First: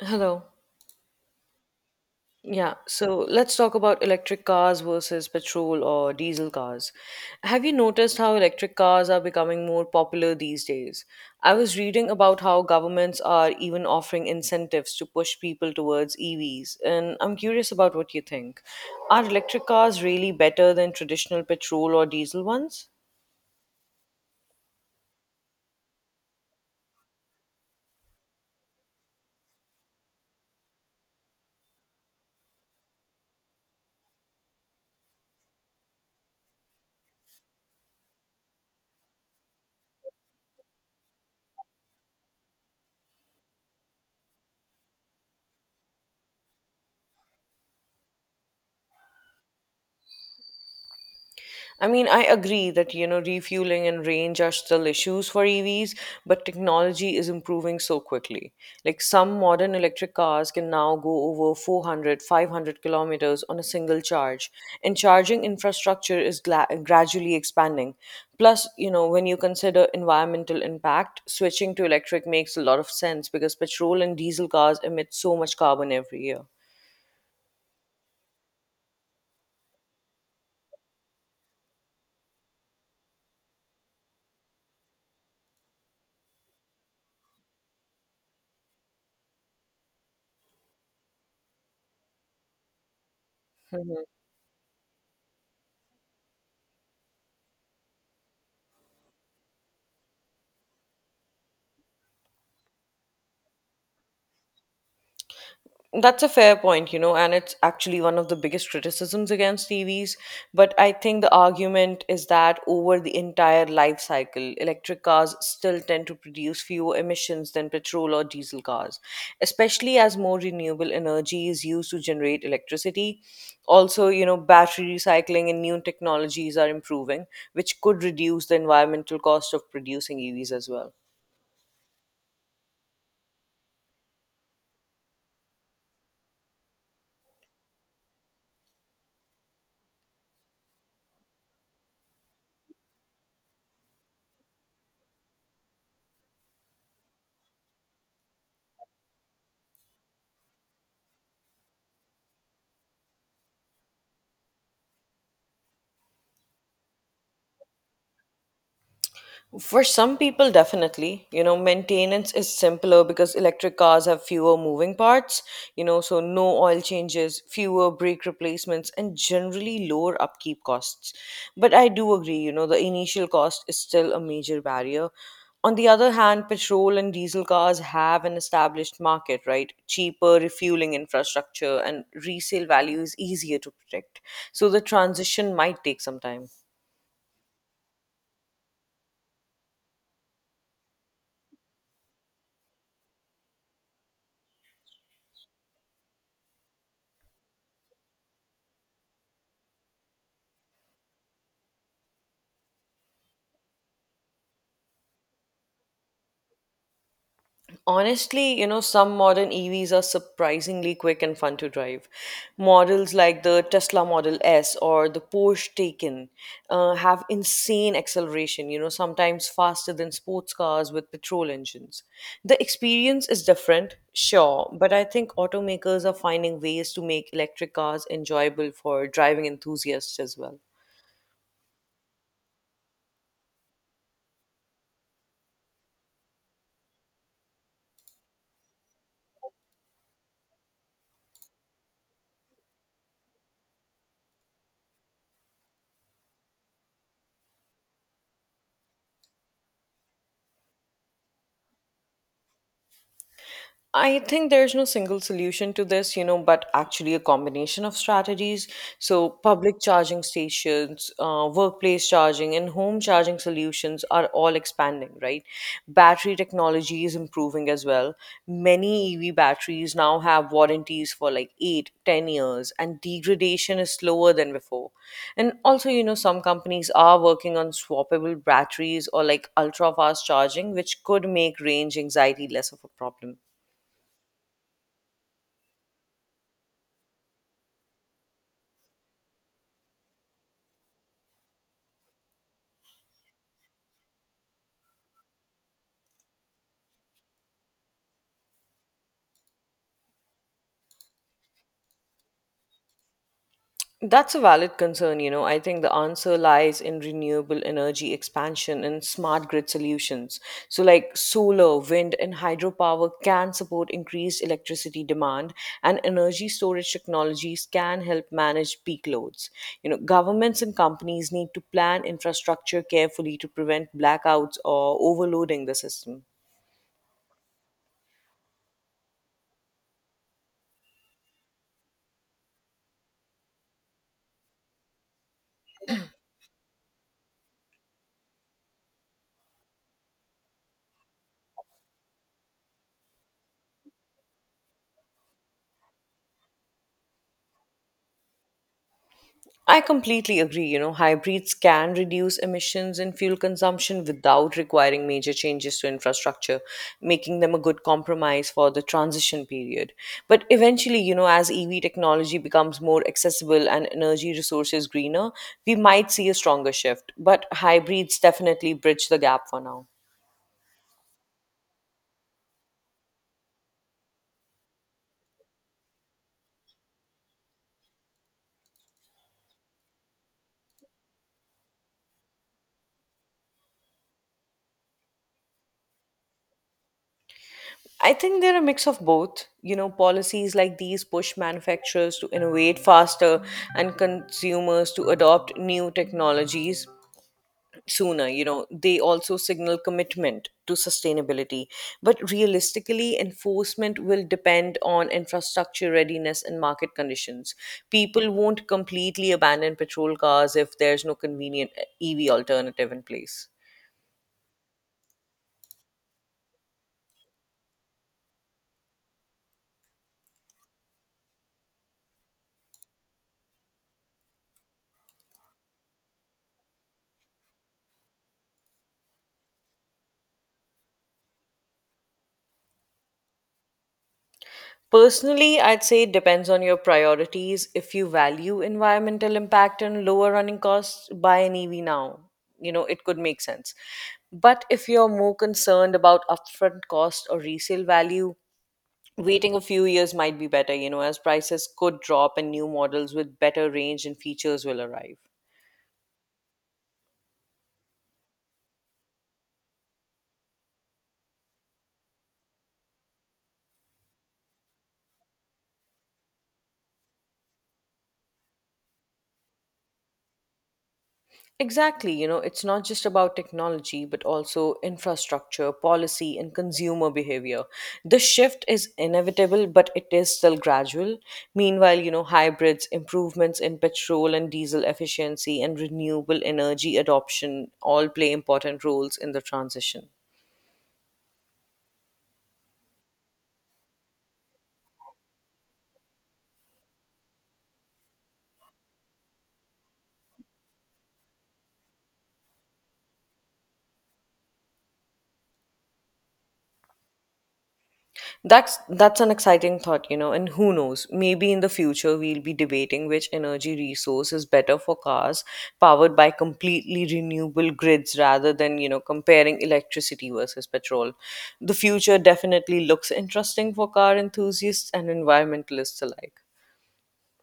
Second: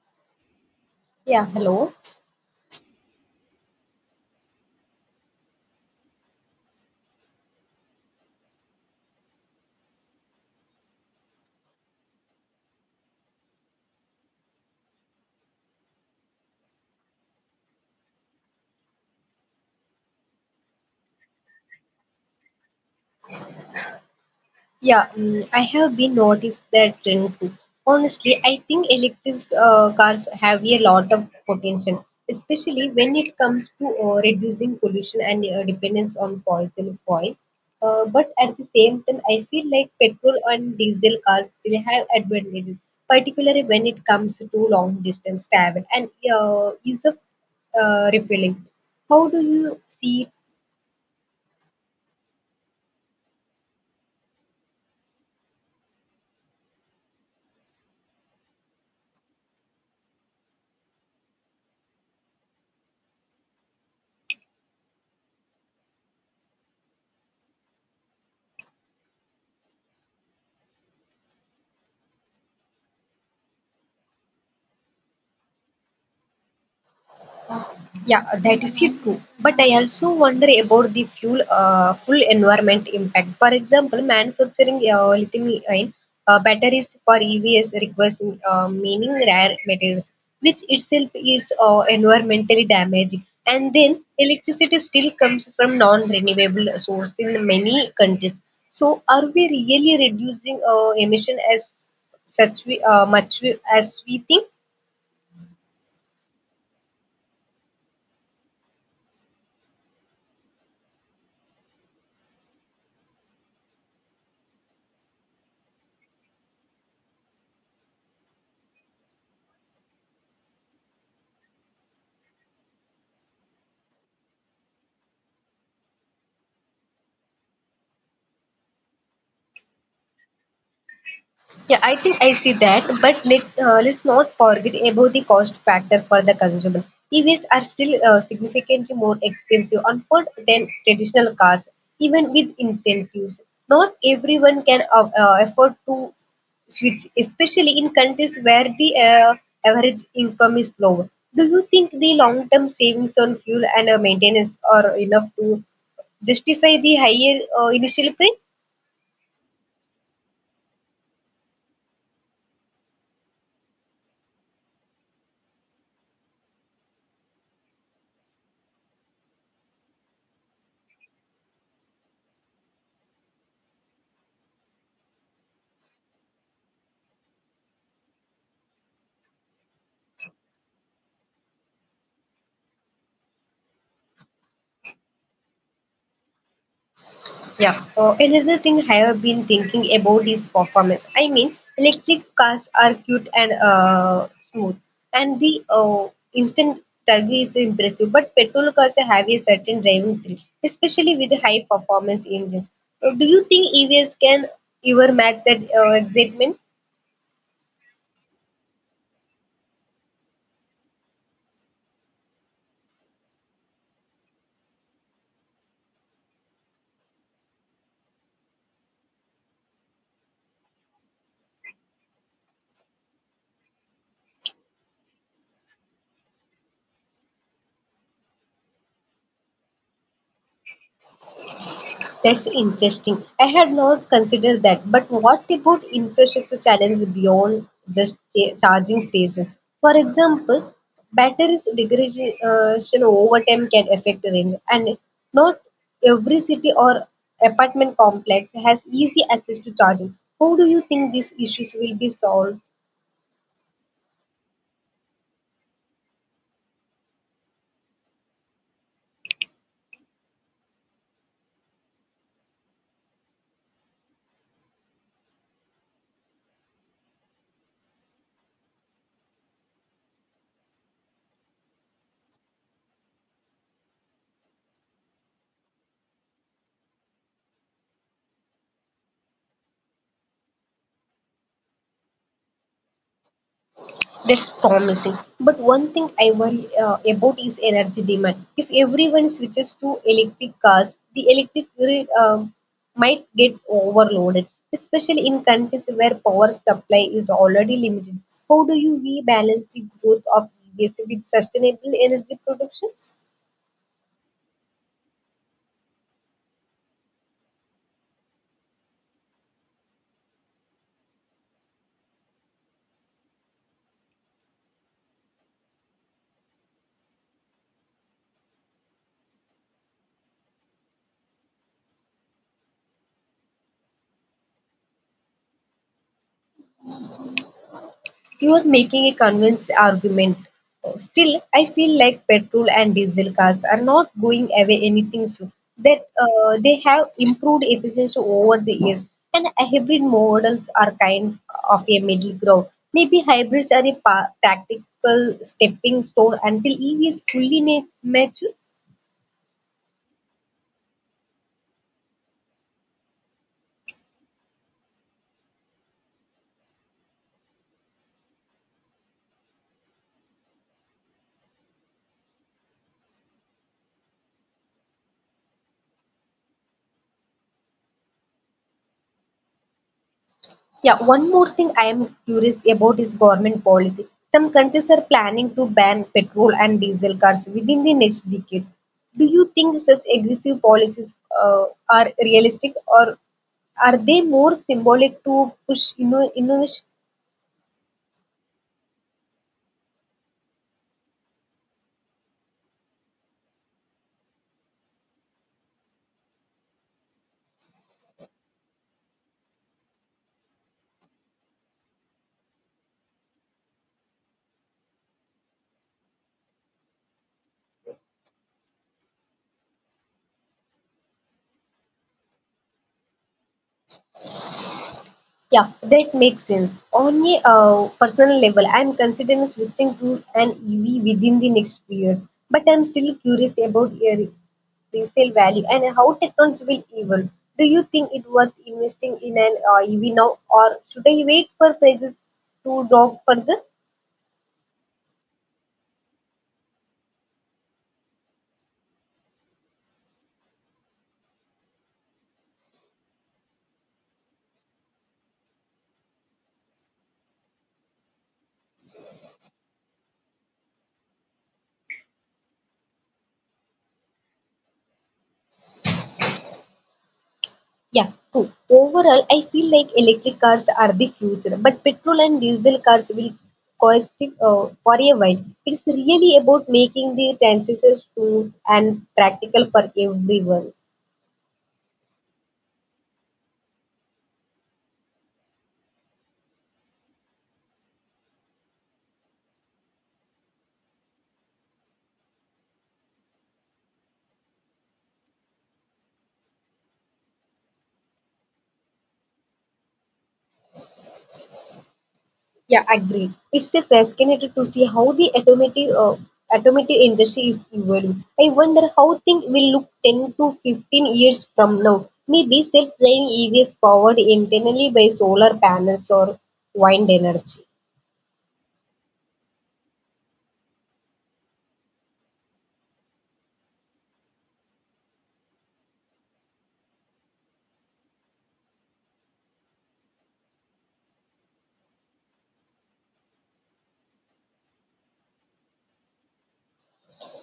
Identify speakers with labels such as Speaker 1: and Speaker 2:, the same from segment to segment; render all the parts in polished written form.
Speaker 1: Hello.
Speaker 2: Yeah, hello.
Speaker 1: Yeah, so let's talk about electric cars versus petrol or diesel cars. Have you noticed how electric cars are becoming more popular these days? I was reading about how governments are even offering incentives to push people towards EVs, and I'm curious about what you think. Are electric cars really better than traditional petrol or diesel ones?
Speaker 2: Yeah, I have been noticed that trend too. Honestly, I think electric cars have a lot of potential, especially when it comes to reducing pollution and dependence on fossil fuel. But at the same time, I feel like petrol and diesel cars still have advantages, particularly when it comes to long distance travel and ease of refueling. How do you see.
Speaker 1: I mean, I agree that, refueling and range are still issues for EVs, but technology is improving so quickly. Like some modern electric cars can now go over 400, 500 kilometers on a single charge, and charging infrastructure is gradually expanding. Plus, when you consider environmental impact, switching to electric makes a lot of sense because petrol and diesel cars emit so much carbon every year.
Speaker 2: Yeah, that is it too. But I also wonder about the full environment impact. For example, manufacturing lithium-ion batteries for EVs requires mining rare materials, which itself is environmentally damaging. And then electricity still comes from non-renewable source in many countries. So, are we really reducing emission as such we, much we, as we think?
Speaker 1: That's a fair point, and it's actually one of the biggest criticisms against TVs. But I think the argument is that over the entire life cycle, electric cars still tend to produce fewer emissions than petrol or diesel cars, especially as more renewable energy is used to generate electricity. Also, battery recycling and new technologies are improving, which could reduce the environmental cost of producing EVs as well.
Speaker 2: Yeah, I think I see that, but let's not forget about the cost factor for the consumer. EVs are still significantly more expensive on foot than traditional cars, even with incentives. Not everyone can afford to switch, especially in countries where the average income is lower. Do you think the long-term savings on fuel and maintenance are enough to justify the higher initial price?
Speaker 1: For some people, definitely. Maintenance is simpler because electric cars have fewer moving parts, so no oil changes, fewer brake replacements, and generally lower upkeep costs. But I do agree, the initial cost is still a major barrier. On the other hand, petrol and diesel cars have an established market, right? Cheaper refueling infrastructure and resale value is easier to predict. So the transition might take some time.
Speaker 2: Yeah. Another thing I have been thinking about is performance. I mean, electric cars are cute and smooth, and the instant turbo is impressive. But petrol cars have a certain driving thrill, especially with high performance engines. Do you think EVs can ever match that excitement?
Speaker 1: Honestly, some modern EVs are surprisingly quick and fun to drive. Models like the Tesla Model S or the Porsche Taycan have insane acceleration, sometimes faster than sports cars with petrol engines. The experience is different, sure, but I think automakers are finding ways to make electric cars enjoyable for driving enthusiasts as well.
Speaker 2: That's interesting. I had not considered that. But what about infrastructure challenges beyond just charging stations? For example, batteries degradation over time can affect range, and not every city or apartment complex has easy access to charging. How do you think these issues will be solved?
Speaker 1: I think there's no single solution to this, but actually a combination of strategies. So, public charging stations, workplace charging, and home charging solutions are all expanding, right? Battery technology is improving as well. Many EV batteries now have warranties for like eight, 10 years, and degradation is slower than before. And also, some companies are working on swappable batteries or like ultra fast charging, which could make range anxiety less of a problem.
Speaker 2: That's promising. But one thing I worry about is energy demand. If everyone switches to electric cars, the electric grid might get overloaded, especially in countries where power supply is already limited. How do you we balance the growth of EVs with sustainable energy production?
Speaker 1: That's a valid concern. I think the answer lies in renewable energy expansion and smart grid solutions. So, like solar, wind, and hydropower can support increased electricity demand, and energy storage technologies can help manage peak loads. Governments and companies need to plan infrastructure carefully to prevent blackouts or overloading the system.
Speaker 2: You are making a convinced argument. Still, I feel like petrol and diesel cars are not going away anything soon. That they have improved efficiency over the years, and hybrid models are kind of a middle ground. Maybe hybrids are a tactical stepping stone until EV is fully mature.
Speaker 1: I completely agree. Hybrids can reduce emissions and fuel consumption without requiring major changes to infrastructure, making them a good compromise for the transition period. But eventually, as EV technology becomes more accessible and energy resources greener, we might see a stronger shift. But hybrids definitely bridge the gap for now.
Speaker 2: Yeah, one more thing I am curious about is government policy. Some countries are planning to ban petrol and diesel cars within the next decade. Do you think such aggressive policies uh, are realistic or are they more symbolic to push innovation?
Speaker 1: I think they're a mix of both. Policies like these push manufacturers to innovate faster and consumers to adopt new technologies sooner. They also signal commitment to sustainability, but realistically enforcement will depend on infrastructure readiness and market conditions. People won't completely abandon petrol cars if there's no convenient EV alternative in place.
Speaker 2: Yeah, that makes sense. On a personal level, I'm considering switching to an EV within the next few years, but I'm still curious about resale value and how technology will evolve. Do you think it worth investing in an EV now, or should I wait for prices to drop further?
Speaker 1: Personally, I'd say it depends on your priorities. If you value environmental impact and lower running costs, buy an EV now. It could make sense. But if you're more concerned about upfront cost or resale value, waiting a few years might be better, as prices could drop and new models with better range and features will arrive.
Speaker 2: Yeah, true. Overall, I feel like electric cars are the future, but petrol and diesel cars will cost for a while. It's really about making the transition smooth and practical for everyone.
Speaker 1: Exactly, it's not just about technology, but also infrastructure, policy, and consumer behavior. The shift is inevitable, but it is still gradual. Meanwhile, hybrids, improvements in petrol and diesel efficiency, and renewable energy adoption all play important roles in the transition.
Speaker 2: Yeah, agreed. It's a fascinating to see how the automotive industry is evolving. I wonder how things will look 10 to 15 years from now. Maybe self-driving EVs powered internally by solar panels or wind energy.
Speaker 1: That's an exciting thought, and who knows, maybe in the future we'll be debating which energy resource is better for cars powered by completely renewable grids rather than, comparing electricity versus petrol. The future definitely looks interesting for car enthusiasts and environmentalists alike.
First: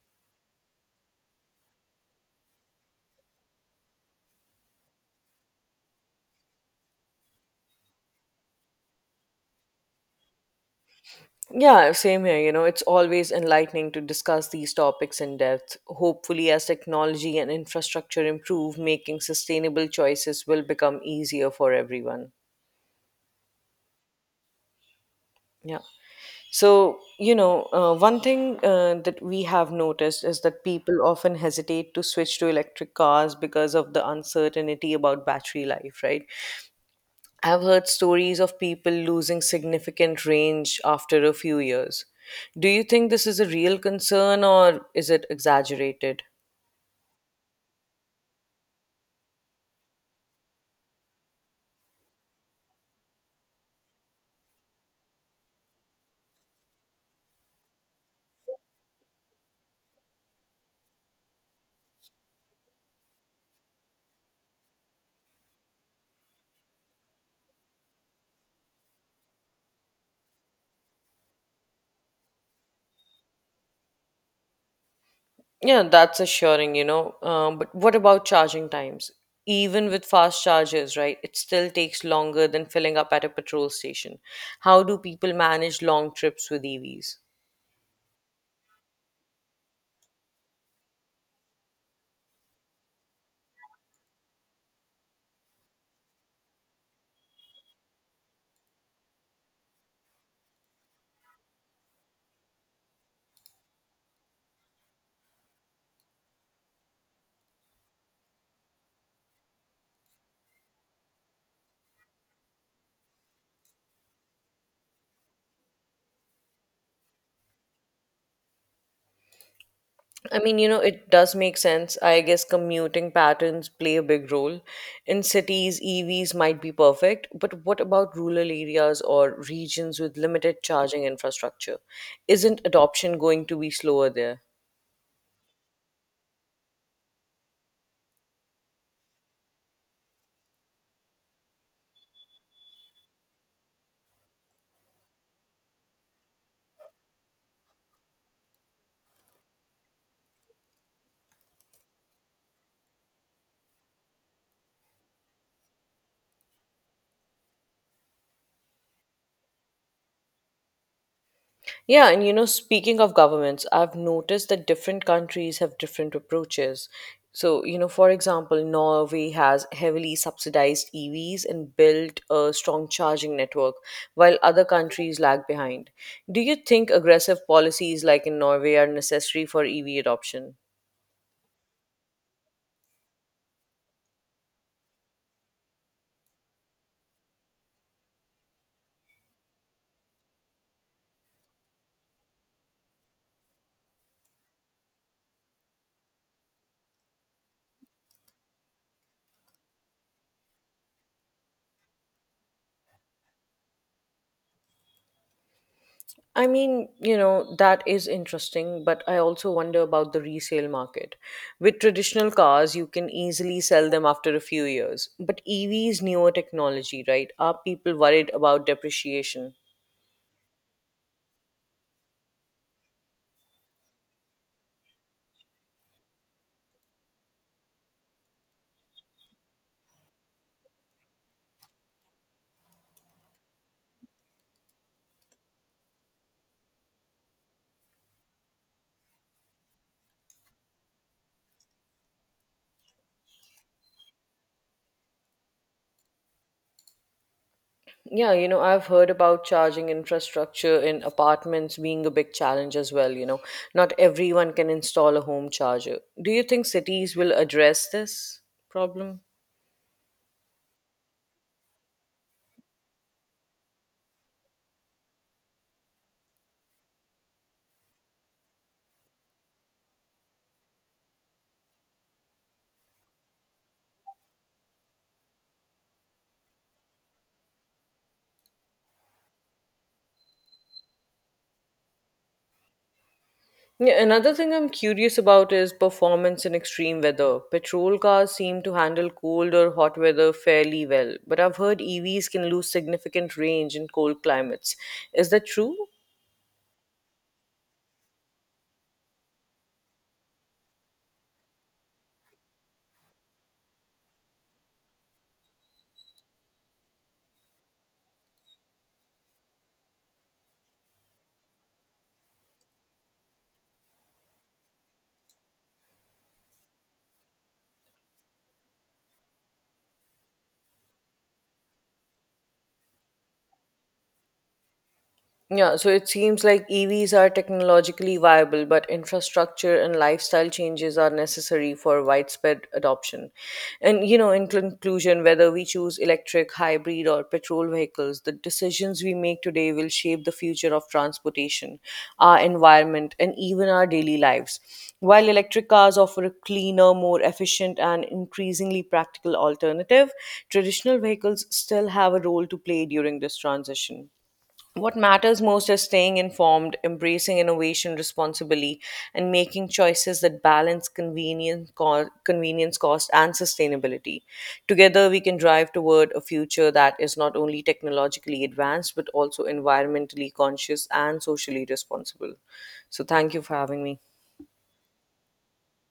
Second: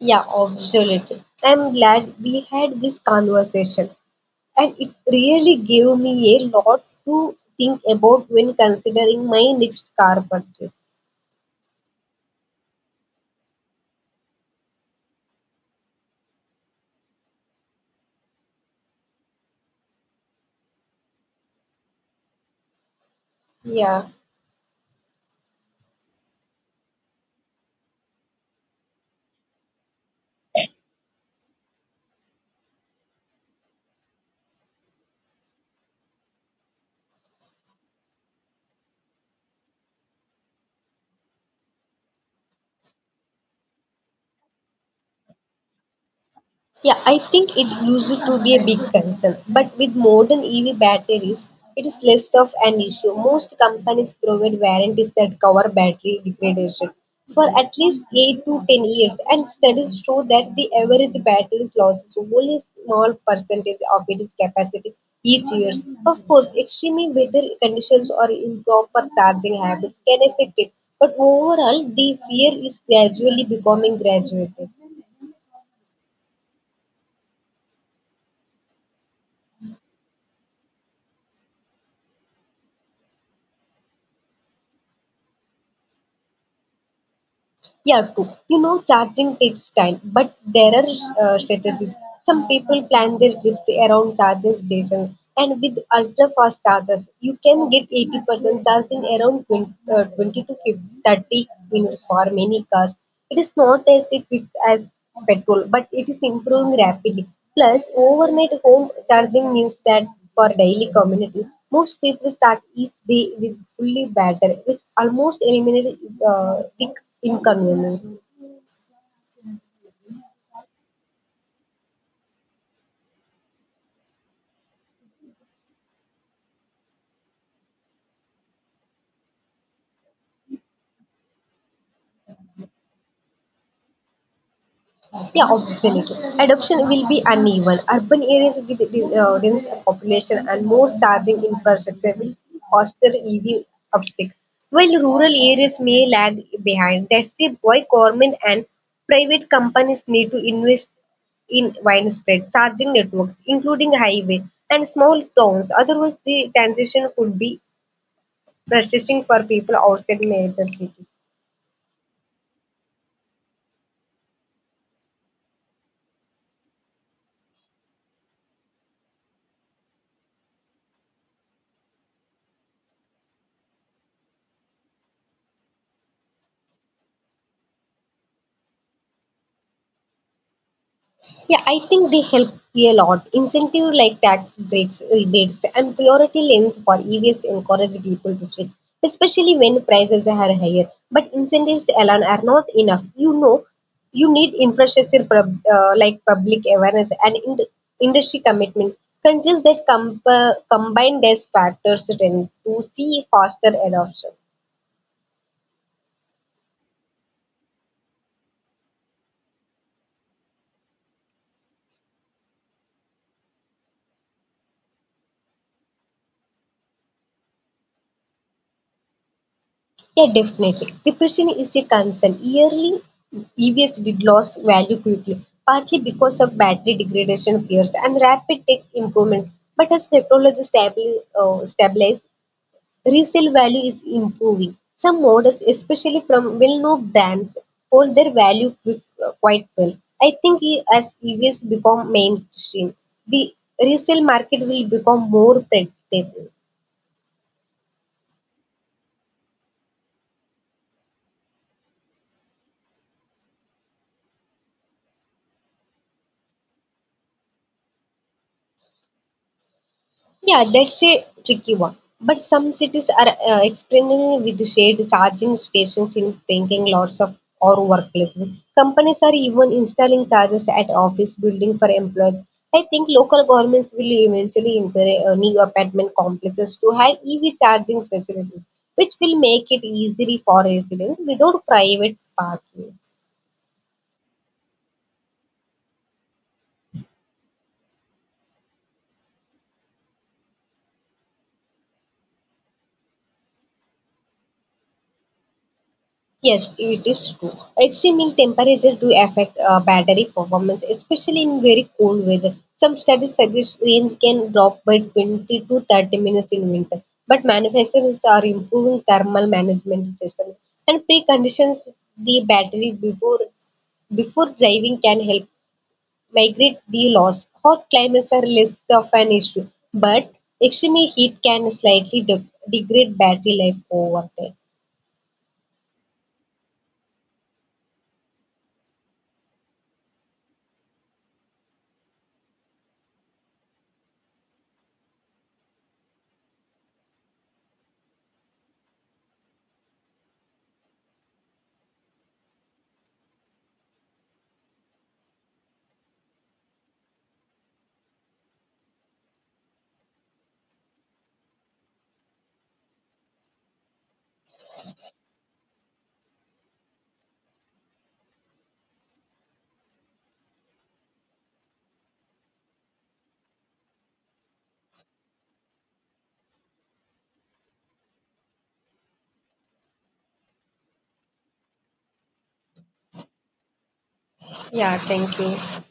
Speaker 2: Yeah, absolutely. I'm glad we had this conversation, and it really gave me a lot to think about when considering my next car purchase.
Speaker 1: Yeah, same here. It's always enlightening to discuss these topics in depth. Hopefully, as technology and infrastructure improve, making sustainable choices will become easier for everyone.
Speaker 2: Yeah.
Speaker 1: Yeah. So, one thing that we have noticed is that people often hesitate to switch to electric cars because of the uncertainty about battery life, right? I've heard stories of people losing significant range after a few years. Do you think this is a real concern or is it exaggerated?
Speaker 2: Yeah, I think it used to be a big concern, but with modern EV batteries, it is less of an issue. Most companies provide warranties that cover battery degradation for at least 8 to 10 years, and studies show that the average battery loses only a small percentage of its capacity each year. Of course, extreme weather conditions or improper charging habits can affect it, but overall, the fear is gradually becoming graduated.
Speaker 1: Yeah, that's assuring, But what about charging times? Even with fast chargers, right, it still takes longer than filling up at a petrol station. How do people manage long trips with EVs?
Speaker 2: Yeah, too. Charging takes time, but there are strategies. Some people plan their trips around charging stations, and with ultra fast chargers, you can get 80% charged in around 20 to 50 30 minutes for many cars. It is not as quick as petrol, but it is improving rapidly. Plus, overnight home charging means that for daily communities, most people start each day with fully battery, which almost eliminates the inconvenience.
Speaker 1: I mean, it does make sense. I guess commuting patterns play a big role. In cities, EVs might be perfect, but what about rural areas or regions with limited charging infrastructure? Isn't adoption going to be slower there?
Speaker 2: Yeah, obviously. Adoption will be uneven. Urban areas with dense population and more charging infrastructure will foster EV uptick, while rural areas may lag behind. That's it why government and private companies need to invest in widespread charging networks, including highway and small towns. Otherwise, the transition could be frustrating for people outside major cities.
Speaker 1: Yeah, and speaking of governments, I've noticed that different countries have different approaches. So, for example, Norway has heavily subsidized EVs and built a strong charging network, while other countries lag behind. Do you think aggressive policies like in Norway are necessary for EV adoption?
Speaker 2: Yeah, I think they help a lot. Incentive like tax breaks, rebates, and priority lanes for EVs encourage people to switch, especially when prices are higher. But incentives alone are not enough. You need infrastructure like public awareness and industry commitment. Countries that combine these factors tend to see faster adoption.
Speaker 1: I mean, that is interesting, but I also wonder about the resale market. With traditional cars, you can easily sell them after a few years, but EVs, newer technology, right? Are people worried about depreciation?
Speaker 2: Yeah, definitely. Depression is a concern. Yearly, EVs did lost value quickly, partly because of battery degradation fears and rapid tech improvements. But as technology stabilizes, resale value is improving. Some models, especially from well-known brands, hold their value quite well. I think as EVs become mainstream, the resale market will become more predictable.
Speaker 1: Yeah, I've heard about charging infrastructure in apartments being a big challenge as well. Not everyone can install a home charger. Do you think cities will address this problem?
Speaker 2: Yeah, that's a tricky one. But some cities are experimenting with shared charging stations in thinking lots of or workplaces. Companies are even installing chargers at office building for employees. I think local governments will eventually encourage new apartment complexes to have EV charging facilities, which will make it easier for residents without private parking.
Speaker 1: Yeah, another thing I'm curious about is performance in extreme weather. Petrol cars seem to handle cold or hot weather fairly well, but I've heard EVs can lose significant range in cold climates. Is that true?
Speaker 2: Yes, it is true. Extreme temperatures do affect battery performance, especially in very cold weather. Some studies suggest range can drop by 20 to 30 minutes in winter, but manufacturers are improving thermal management systems and preconditions the battery before driving can help migrate the loss. Hot climates are less of an issue, but extreme heat can slightly degrade battery life over time.
Speaker 1: Yeah, so it seems like EVs are technologically viable, but infrastructure and lifestyle changes are necessary for widespread adoption. And, in conclusion, whether we choose electric, hybrid, or petrol vehicles, the decisions we make today will shape the future of transportation, our environment, and even our daily lives. While electric cars offer a cleaner, more efficient, and increasingly practical alternative, traditional vehicles still have a role to play during this transition. What matters most is staying informed, embracing innovation responsibly, and making choices that balance convenience, convenience cost, and sustainability. Together, we can drive toward a future that is not only technologically advanced, but also environmentally conscious and socially responsible. So, thank you for having me.
Speaker 2: Yeah, thank you.